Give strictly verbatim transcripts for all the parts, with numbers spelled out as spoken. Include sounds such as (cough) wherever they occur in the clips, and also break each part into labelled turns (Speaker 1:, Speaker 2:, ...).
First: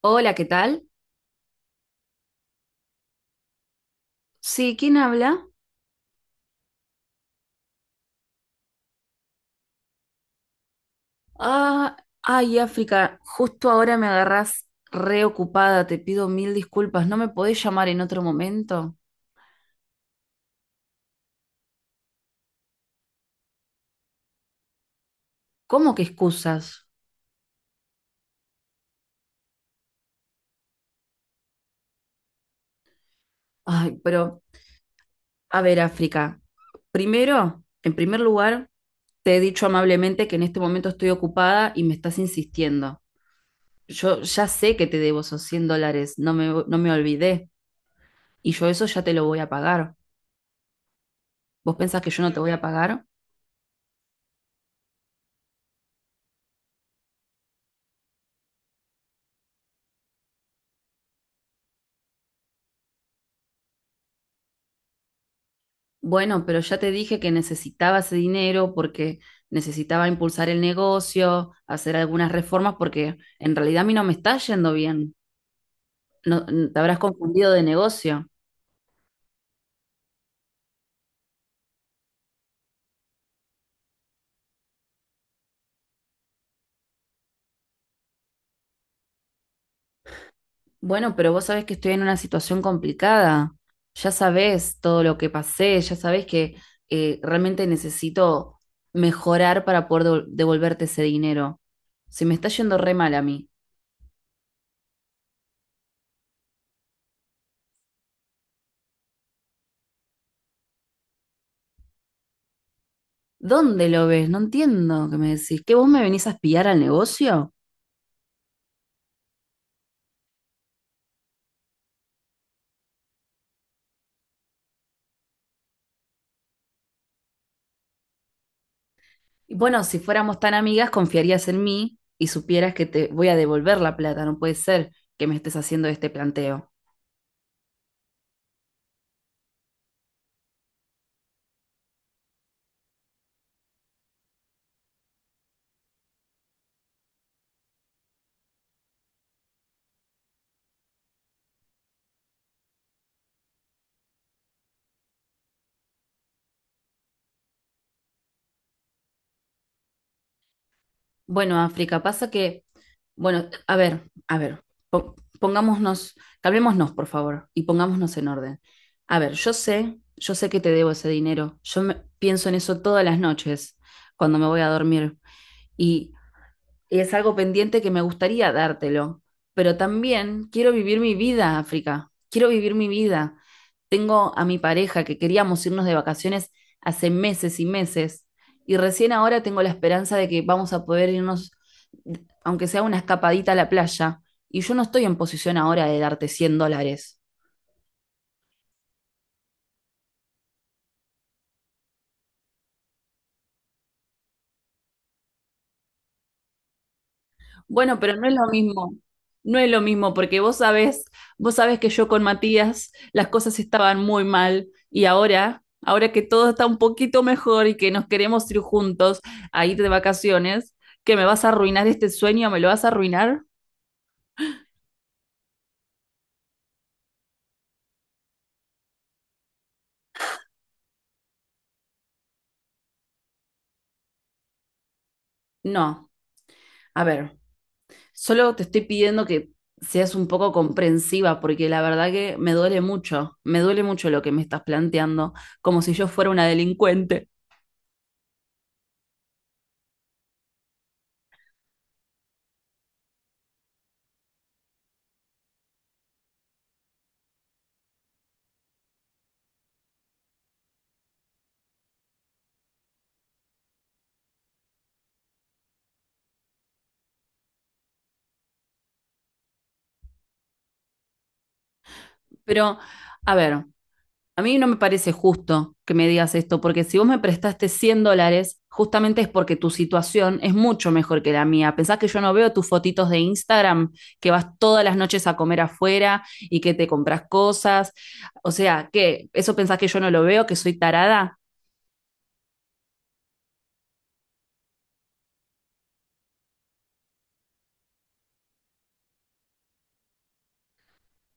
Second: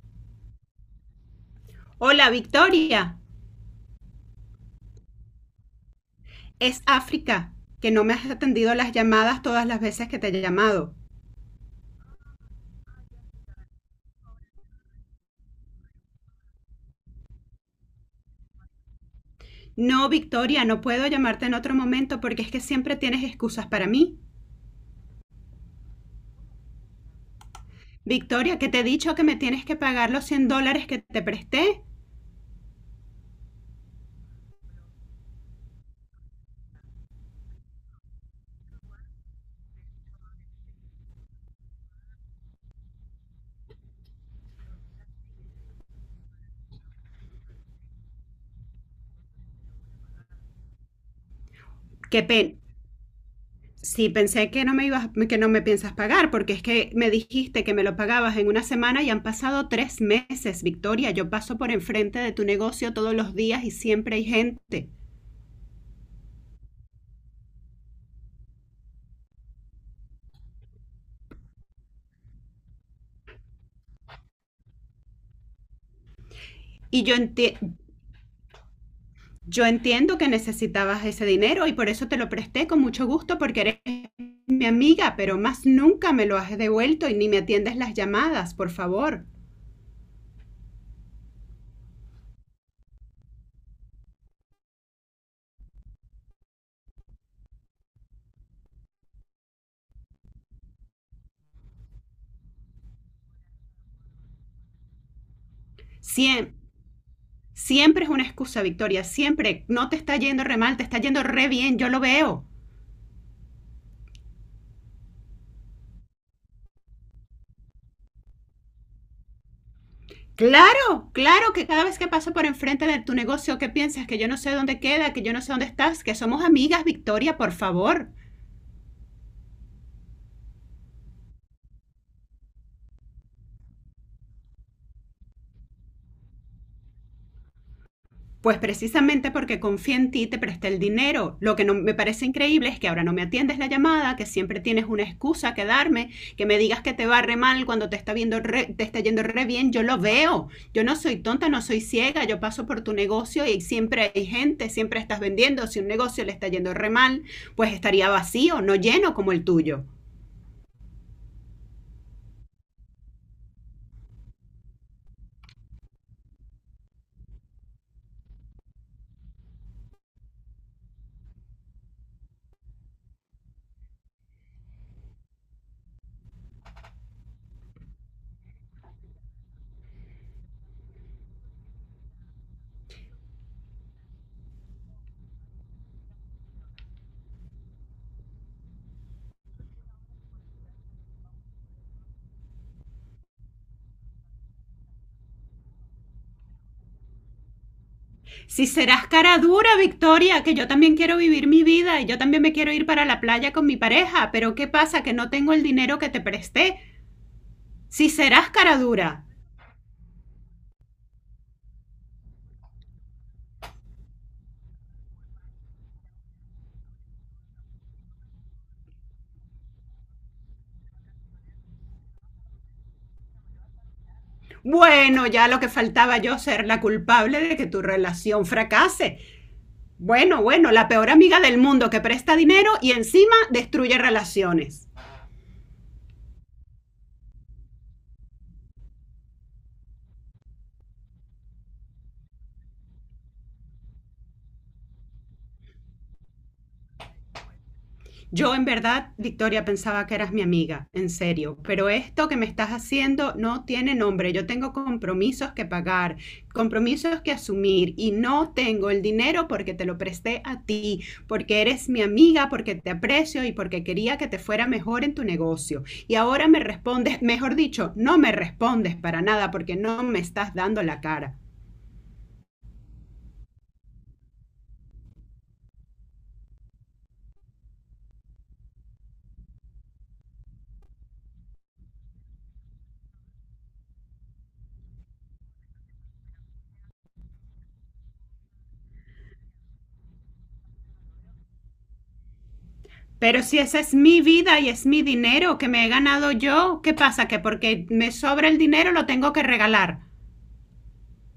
Speaker 1: Hola, ¿qué tal?
Speaker 2: Hola, Victoria.
Speaker 1: Sí, ¿quién habla?
Speaker 2: Es África, que no me has atendido las llamadas todas las veces que te he llamado.
Speaker 1: Ah, ay, África, justo ahora me agarrás reocupada, te pido mil disculpas, ¿no me podés llamar en otro momento?
Speaker 2: No, Victoria, no puedo llamarte en otro momento porque es que siempre tienes excusas para mí.
Speaker 1: ¿Cómo que excusas?
Speaker 2: Victoria, que te he dicho que me tienes que pagar los cien dólares que te presté.
Speaker 1: Ay, pero, a ver, África, primero, en primer lugar, te he dicho amablemente que en este momento estoy ocupada y me estás insistiendo. Yo ya sé que te debo esos cien dólares, no me, no me olvidé, y yo eso ya te lo voy a pagar. ¿Vos pensás que yo
Speaker 2: Qué
Speaker 1: no te voy
Speaker 2: pena.
Speaker 1: a pagar?
Speaker 2: Sí, pensé que no me ibas, que no me piensas pagar, porque es que me dijiste que me lo pagabas en una semana y han pasado tres meses, Victoria. Yo paso por enfrente de tu negocio todos los días y siempre hay gente.
Speaker 1: Bueno, pero ya te dije que necesitaba ese dinero porque necesitaba impulsar el negocio, hacer algunas reformas, porque en realidad a mí no me está yendo bien. No, n- te habrás
Speaker 2: Y yo
Speaker 1: confundido
Speaker 2: enti-
Speaker 1: de negocio.
Speaker 2: Yo entiendo que necesitabas ese dinero y por eso te lo presté con mucho gusto porque eres mi amiga, pero más nunca me lo has devuelto y ni me atiendes las llamadas, por favor.
Speaker 1: Bueno, pero vos sabés que estoy en una situación complicada. Ya sabés todo lo que pasé, ya sabés que eh, realmente necesito mejorar para poder devol- devolverte ese dinero. Se me está yendo re mal a mí.
Speaker 2: Siem- siempre es una excusa, Victoria, siempre. No te está yendo re mal, te está yendo re bien, yo lo veo.
Speaker 1: ¿Dónde lo ves? No entiendo qué me decís. ¿Que vos me venís a espiar al negocio?
Speaker 2: Claro, claro que cada vez que paso por enfrente de tu negocio, ¿qué piensas? Que yo no sé dónde queda, que yo no sé dónde estás, que somos amigas, Victoria, por favor.
Speaker 1: Y bueno, si fuéramos tan amigas, confiarías en mí y supieras que te voy a devolver la plata. No puede ser que me estés haciendo este planteo.
Speaker 2: Pues precisamente porque confía en ti, te presté el dinero. Lo que no me parece increíble es que ahora no me atiendes la llamada, que siempre tienes una excusa que darme, que me digas que te va re mal cuando te está viendo re- te está yendo re bien. Yo lo veo. Yo no soy tonta, no soy ciega. Yo paso por tu negocio y siempre hay gente, siempre estás vendiendo. Si un negocio le está yendo re mal, pues estaría vacío, no lleno como el tuyo.
Speaker 1: Bueno, África, pasa que, bueno, a ver, a ver, po- pongámonos, calmémonos, por favor, y pongámonos en orden. A ver, yo sé, yo sé que te debo ese dinero. Yo me- pienso en eso todas las noches cuando me voy a dormir. Y es algo pendiente que me gustaría dártelo, pero también quiero vivir mi vida, África, quiero vivir mi vida. Tengo a mi pareja que queríamos irnos de vacaciones hace meses y meses y recién ahora tengo la esperanza de que vamos a poder irnos, aunque sea una escapadita a la playa, y yo no estoy en posición ahora de darte cien dólares.
Speaker 2: Si serás cara dura, Victoria, que yo también quiero vivir mi vida y yo también me quiero ir para la playa con mi pareja, pero ¿qué pasa? Que no tengo el dinero que te presté.
Speaker 1: Bueno,
Speaker 2: Si
Speaker 1: pero no es lo
Speaker 2: serás cara
Speaker 1: mismo.
Speaker 2: dura.
Speaker 1: No es lo mismo, porque vos sabés, vos sabés que yo con Matías las cosas estaban muy mal y ahora, ahora que todo está un poquito mejor y que nos queremos ir juntos a ir de vacaciones, ¿que me vas a arruinar este sueño? ¿Me lo vas a arruinar?
Speaker 2: Bueno, ya lo que faltaba, yo ser la culpable de que tu relación fracase. Bueno, bueno, la peor amiga del mundo que presta dinero y encima destruye relaciones.
Speaker 1: No. A ver, solo te estoy pidiendo que seas un poco comprensiva, porque la verdad que me duele mucho, me duele mucho lo que me estás planteando, como si yo fuera una delincuente.
Speaker 2: Yo en verdad, Victoria, pensaba que eras mi amiga, en serio, pero esto que me estás haciendo no tiene nombre. Yo tengo compromisos que pagar, compromisos que asumir y no tengo el dinero porque te lo presté a ti, porque eres mi amiga, porque te aprecio y porque quería que te fuera mejor en tu negocio. Y ahora me respondes, mejor dicho, no me respondes para nada porque no me estás dando la cara.
Speaker 1: Pero, a ver. A mí no me parece justo que me digas esto, porque si vos me prestaste cien dólares, justamente es porque tu situación es mucho mejor que la mía. Pensás que yo no veo tus fotitos de Instagram, que vas todas las noches a comer afuera y que te compras cosas. O sea, ¿qué? ¿Eso pensás que yo no lo veo, que soy tarada?
Speaker 2: Pero si esa es mi vida y es mi dinero que me he ganado yo, ¿qué pasa? Que porque me sobra el dinero lo tengo que regalar.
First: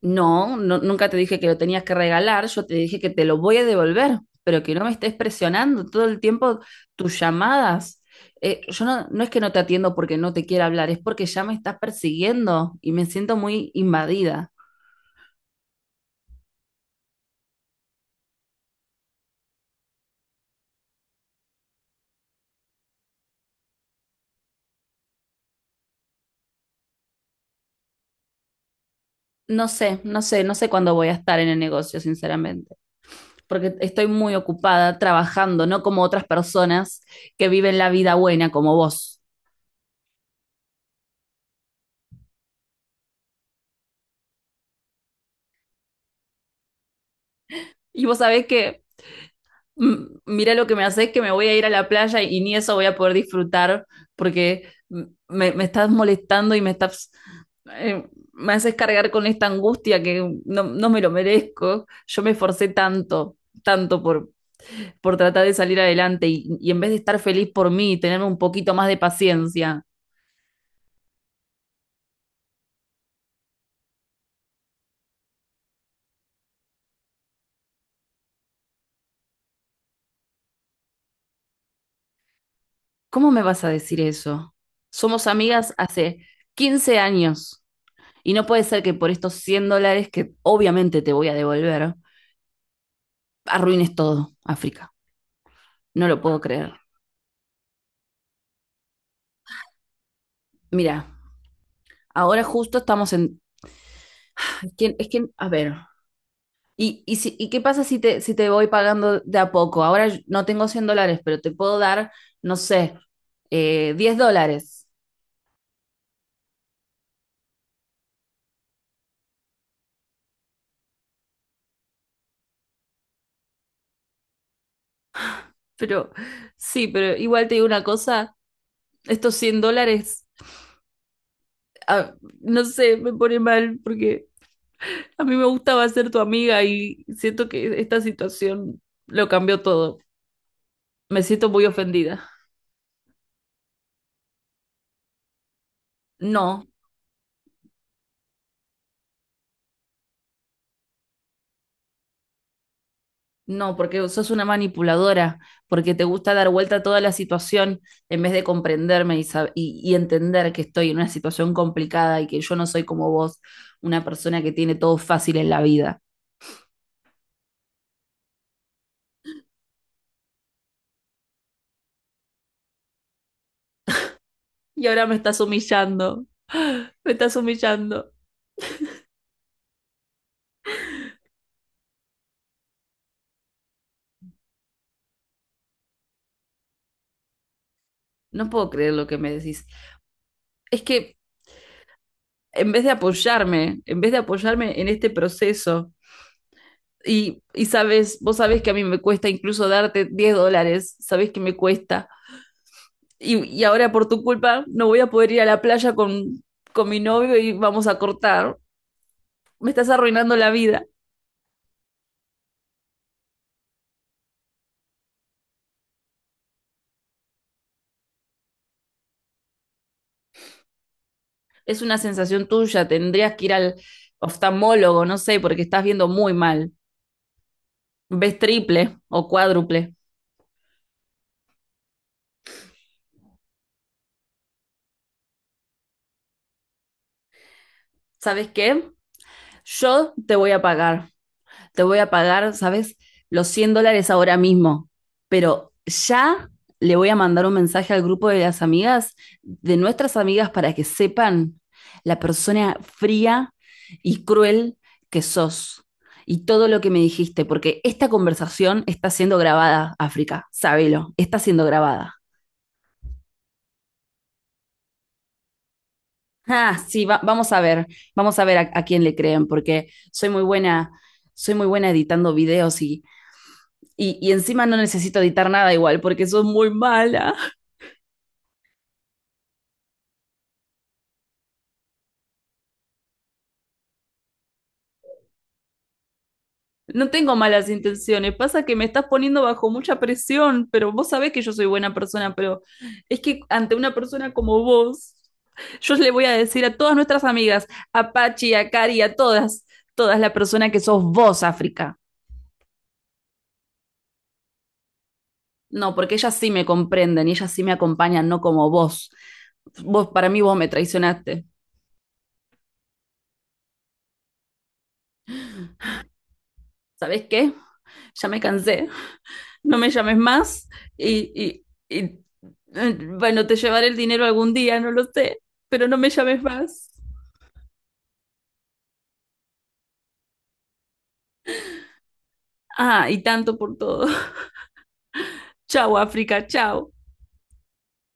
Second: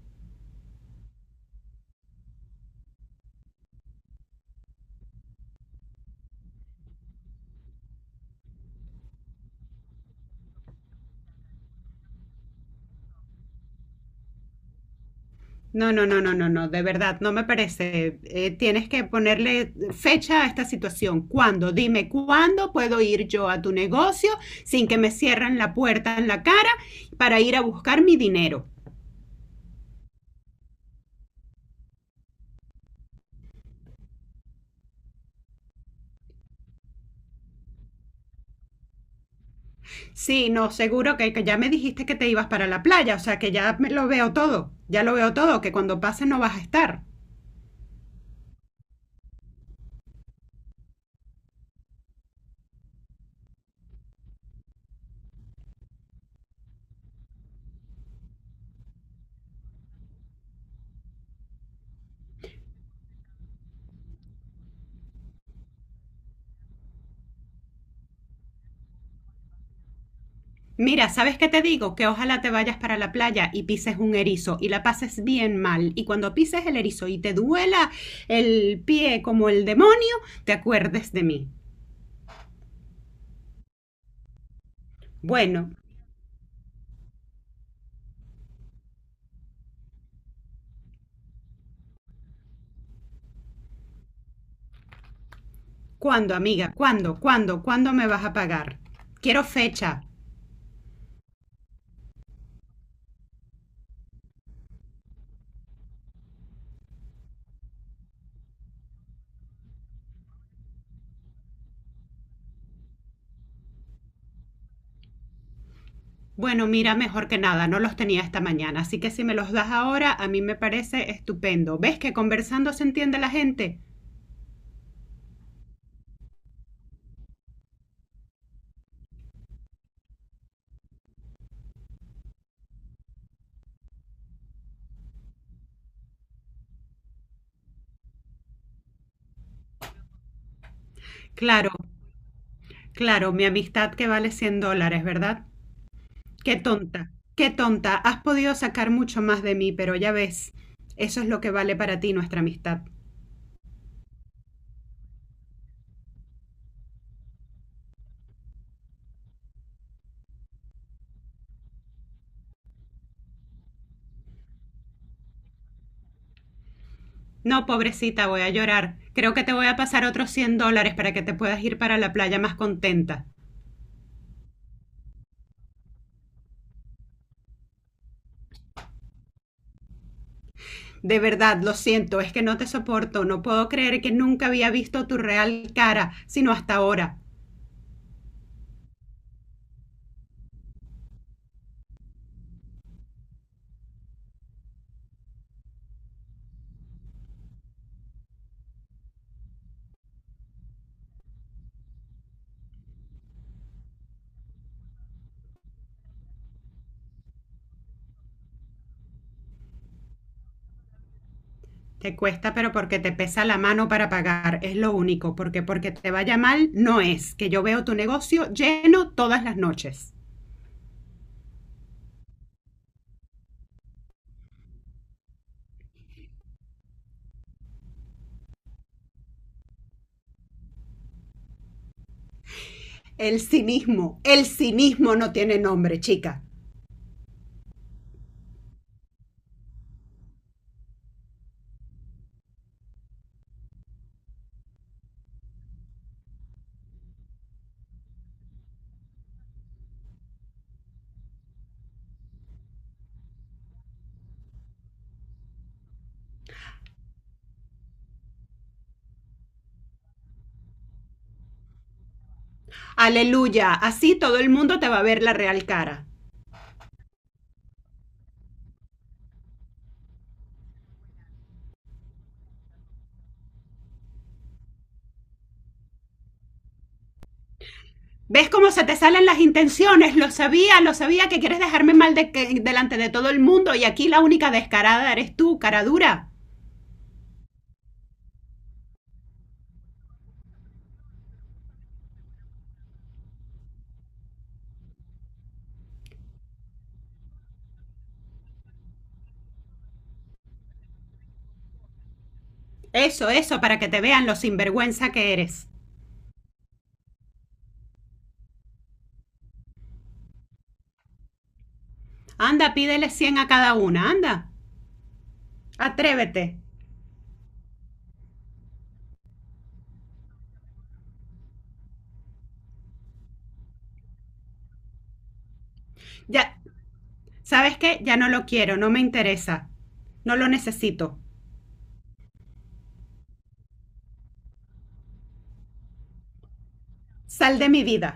Speaker 1: No, no, nunca te dije que lo tenías que regalar, yo te dije que te lo voy a devolver, pero que no me estés presionando todo el tiempo tus llamadas. Eh, yo no, no es que no te atiendo porque no te quiera hablar, es porque ya me estás persiguiendo y me siento muy invadida.
Speaker 2: No, no, no, no, no, no, de verdad, no me parece. Eh, tienes que ponerle fecha a esta situación. ¿Cuándo? Dime cuándo puedo ir yo a tu negocio sin que me cierren la puerta en la cara para ir a buscar mi dinero.
Speaker 1: No sé, no sé, no sé cuándo voy a estar en el negocio, sinceramente, porque estoy muy ocupada trabajando, no como otras personas que viven la vida buena como vos.
Speaker 2: Sí, no, seguro que, que ya me dijiste que te ibas para la playa, o sea que ya me lo veo todo, ya lo veo todo, que cuando pase no vas a estar.
Speaker 1: Y vos sabés que mm, mira lo que me haces, que me voy a ir a la playa y ni eso voy a poder disfrutar porque mm, me, me estás molestando y me estás, eh, me haces cargar con esta angustia que no, no me lo merezco. Yo me esforcé tanto, tanto por, por tratar de salir adelante y, y en vez de estar feliz por mí y tener un poquito más de paciencia,
Speaker 2: Mira, ¿sabes qué te digo? Que ojalá te vayas para la playa y pises un erizo y la pases bien mal. Y cuando pises el erizo y te duela el pie como el demonio, te acuerdes de mí.
Speaker 1: ¿cómo me vas a decir eso? Somos
Speaker 2: Bueno,
Speaker 1: amigas hace quince años y no puede ser que por estos cien dólares que obviamente te voy a devolver arruines todo, África. No lo
Speaker 2: ¿cuándo,
Speaker 1: puedo creer.
Speaker 2: amiga? ¿Cuándo? ¿Cuándo? ¿Cuándo me vas a pagar? Quiero fecha.
Speaker 1: Mira, ahora justo estamos en... Es que, es que a ver, ¿y, y, si- ¿y qué pasa si te, si te voy pagando de a poco? Ahora no tengo cien dólares, pero te puedo dar, no sé, eh, diez dólares.
Speaker 2: Bueno, mira, mejor que nada, no los tenía esta mañana, así que si me los das ahora, a mí me parece estupendo. ¿Ves que conversando se entiende la gente?
Speaker 1: Pero sí, pero igual te digo una cosa, estos cien dólares, ah, no sé, me pone mal porque a mí me gustaba ser tu amiga y siento que esta situación lo cambió todo. Me siento muy
Speaker 2: Claro,
Speaker 1: ofendida.
Speaker 2: claro, mi amistad que vale cien dólares, ¿verdad? Qué
Speaker 1: No,
Speaker 2: tonta, qué tonta. Has podido sacar mucho más de mí, pero ya ves, eso es lo que vale para ti nuestra amistad.
Speaker 1: No, porque sos una manipuladora, porque te gusta dar vuelta a toda la situación en vez de comprenderme y, sab- y- y entender que estoy en una situación complicada y que yo no soy como vos, una persona que tiene todo fácil en la vida.
Speaker 2: No, pobrecita, voy a llorar. Creo que te voy a pasar otros cien dólares para que te puedas ir para la playa más contenta.
Speaker 1: Y ahora me estás humillando, (gasps) me estás humillando.
Speaker 2: De verdad, lo siento, es que no te soporto. No puedo creer que nunca había visto tu real cara, sino hasta ahora.
Speaker 1: No puedo creer lo que me decís. Es que en vez de apoyarme, en vez de apoyarme en este proceso, y, y sabes, vos sabés que a mí me cuesta incluso darte diez dólares, sabés que me cuesta. Y, y ahora por tu culpa no voy a poder ir a la playa con, con mi novio y vamos a cortar. Me estás arruinando la vida.
Speaker 2: Te cuesta, pero porque te pesa la mano para pagar, es lo único, porque porque te vaya mal no es, que yo veo tu negocio lleno todas las noches.
Speaker 1: Es una sensación tuya, tendrías que ir al oftalmólogo, no sé, porque estás viendo muy mal. Ves triple o cuádruple.
Speaker 2: El cinismo, el cinismo no tiene nombre, chica.
Speaker 1: ¿Sabes qué? Yo te voy a pagar. Te voy a pagar, ¿sabes? Los cien dólares ahora mismo, pero ya le voy a mandar un mensaje al grupo de las amigas, de nuestras amigas, para que sepan la persona fría y cruel que sos y todo lo que me dijiste, porque esta conversación está siendo grabada, África, sábelo, está siendo grabada.
Speaker 2: Aleluya, así todo el mundo te va a ver la real cara.
Speaker 1: Ah, sí, va- vamos a ver, vamos a ver a, a quién le creen, porque soy muy buena, soy muy buena editando videos y, Y, y encima no necesito editar nada igual, porque soy muy mala.
Speaker 2: ¿Ves cómo se te salen las intenciones? Lo sabía, lo sabía que quieres dejarme mal de que- delante de todo el mundo y aquí la única descarada eres tú, cara dura.
Speaker 1: No tengo malas intenciones. Pasa que me estás poniendo bajo mucha presión, pero vos sabés que yo soy buena persona, pero es que ante una persona como vos, yo le voy a decir a todas nuestras amigas, a Pachi, a Cari, a todas, todas la persona que sos vos, África.
Speaker 2: Eso, eso, para que te vean lo sinvergüenza que eres.
Speaker 1: No, porque ellas sí me comprenden y ellas sí me acompañan, no como vos. Vos, para mí, vos me traicionaste.
Speaker 2: Anda, pídele cien a cada una, anda. Atrévete.
Speaker 1: ¿Sabés qué? Ya me cansé. No me llames más y, y- y, eh, bueno, te llevaré el dinero algún día, no lo sé, pero no me llames
Speaker 2: Ya,
Speaker 1: más.
Speaker 2: ¿sabes qué? Ya no lo quiero, no me interesa. No lo necesito.
Speaker 1: Ah, y tanto por todo. (laughs) Chao, África, chao.
Speaker 2: Sal de mi vida.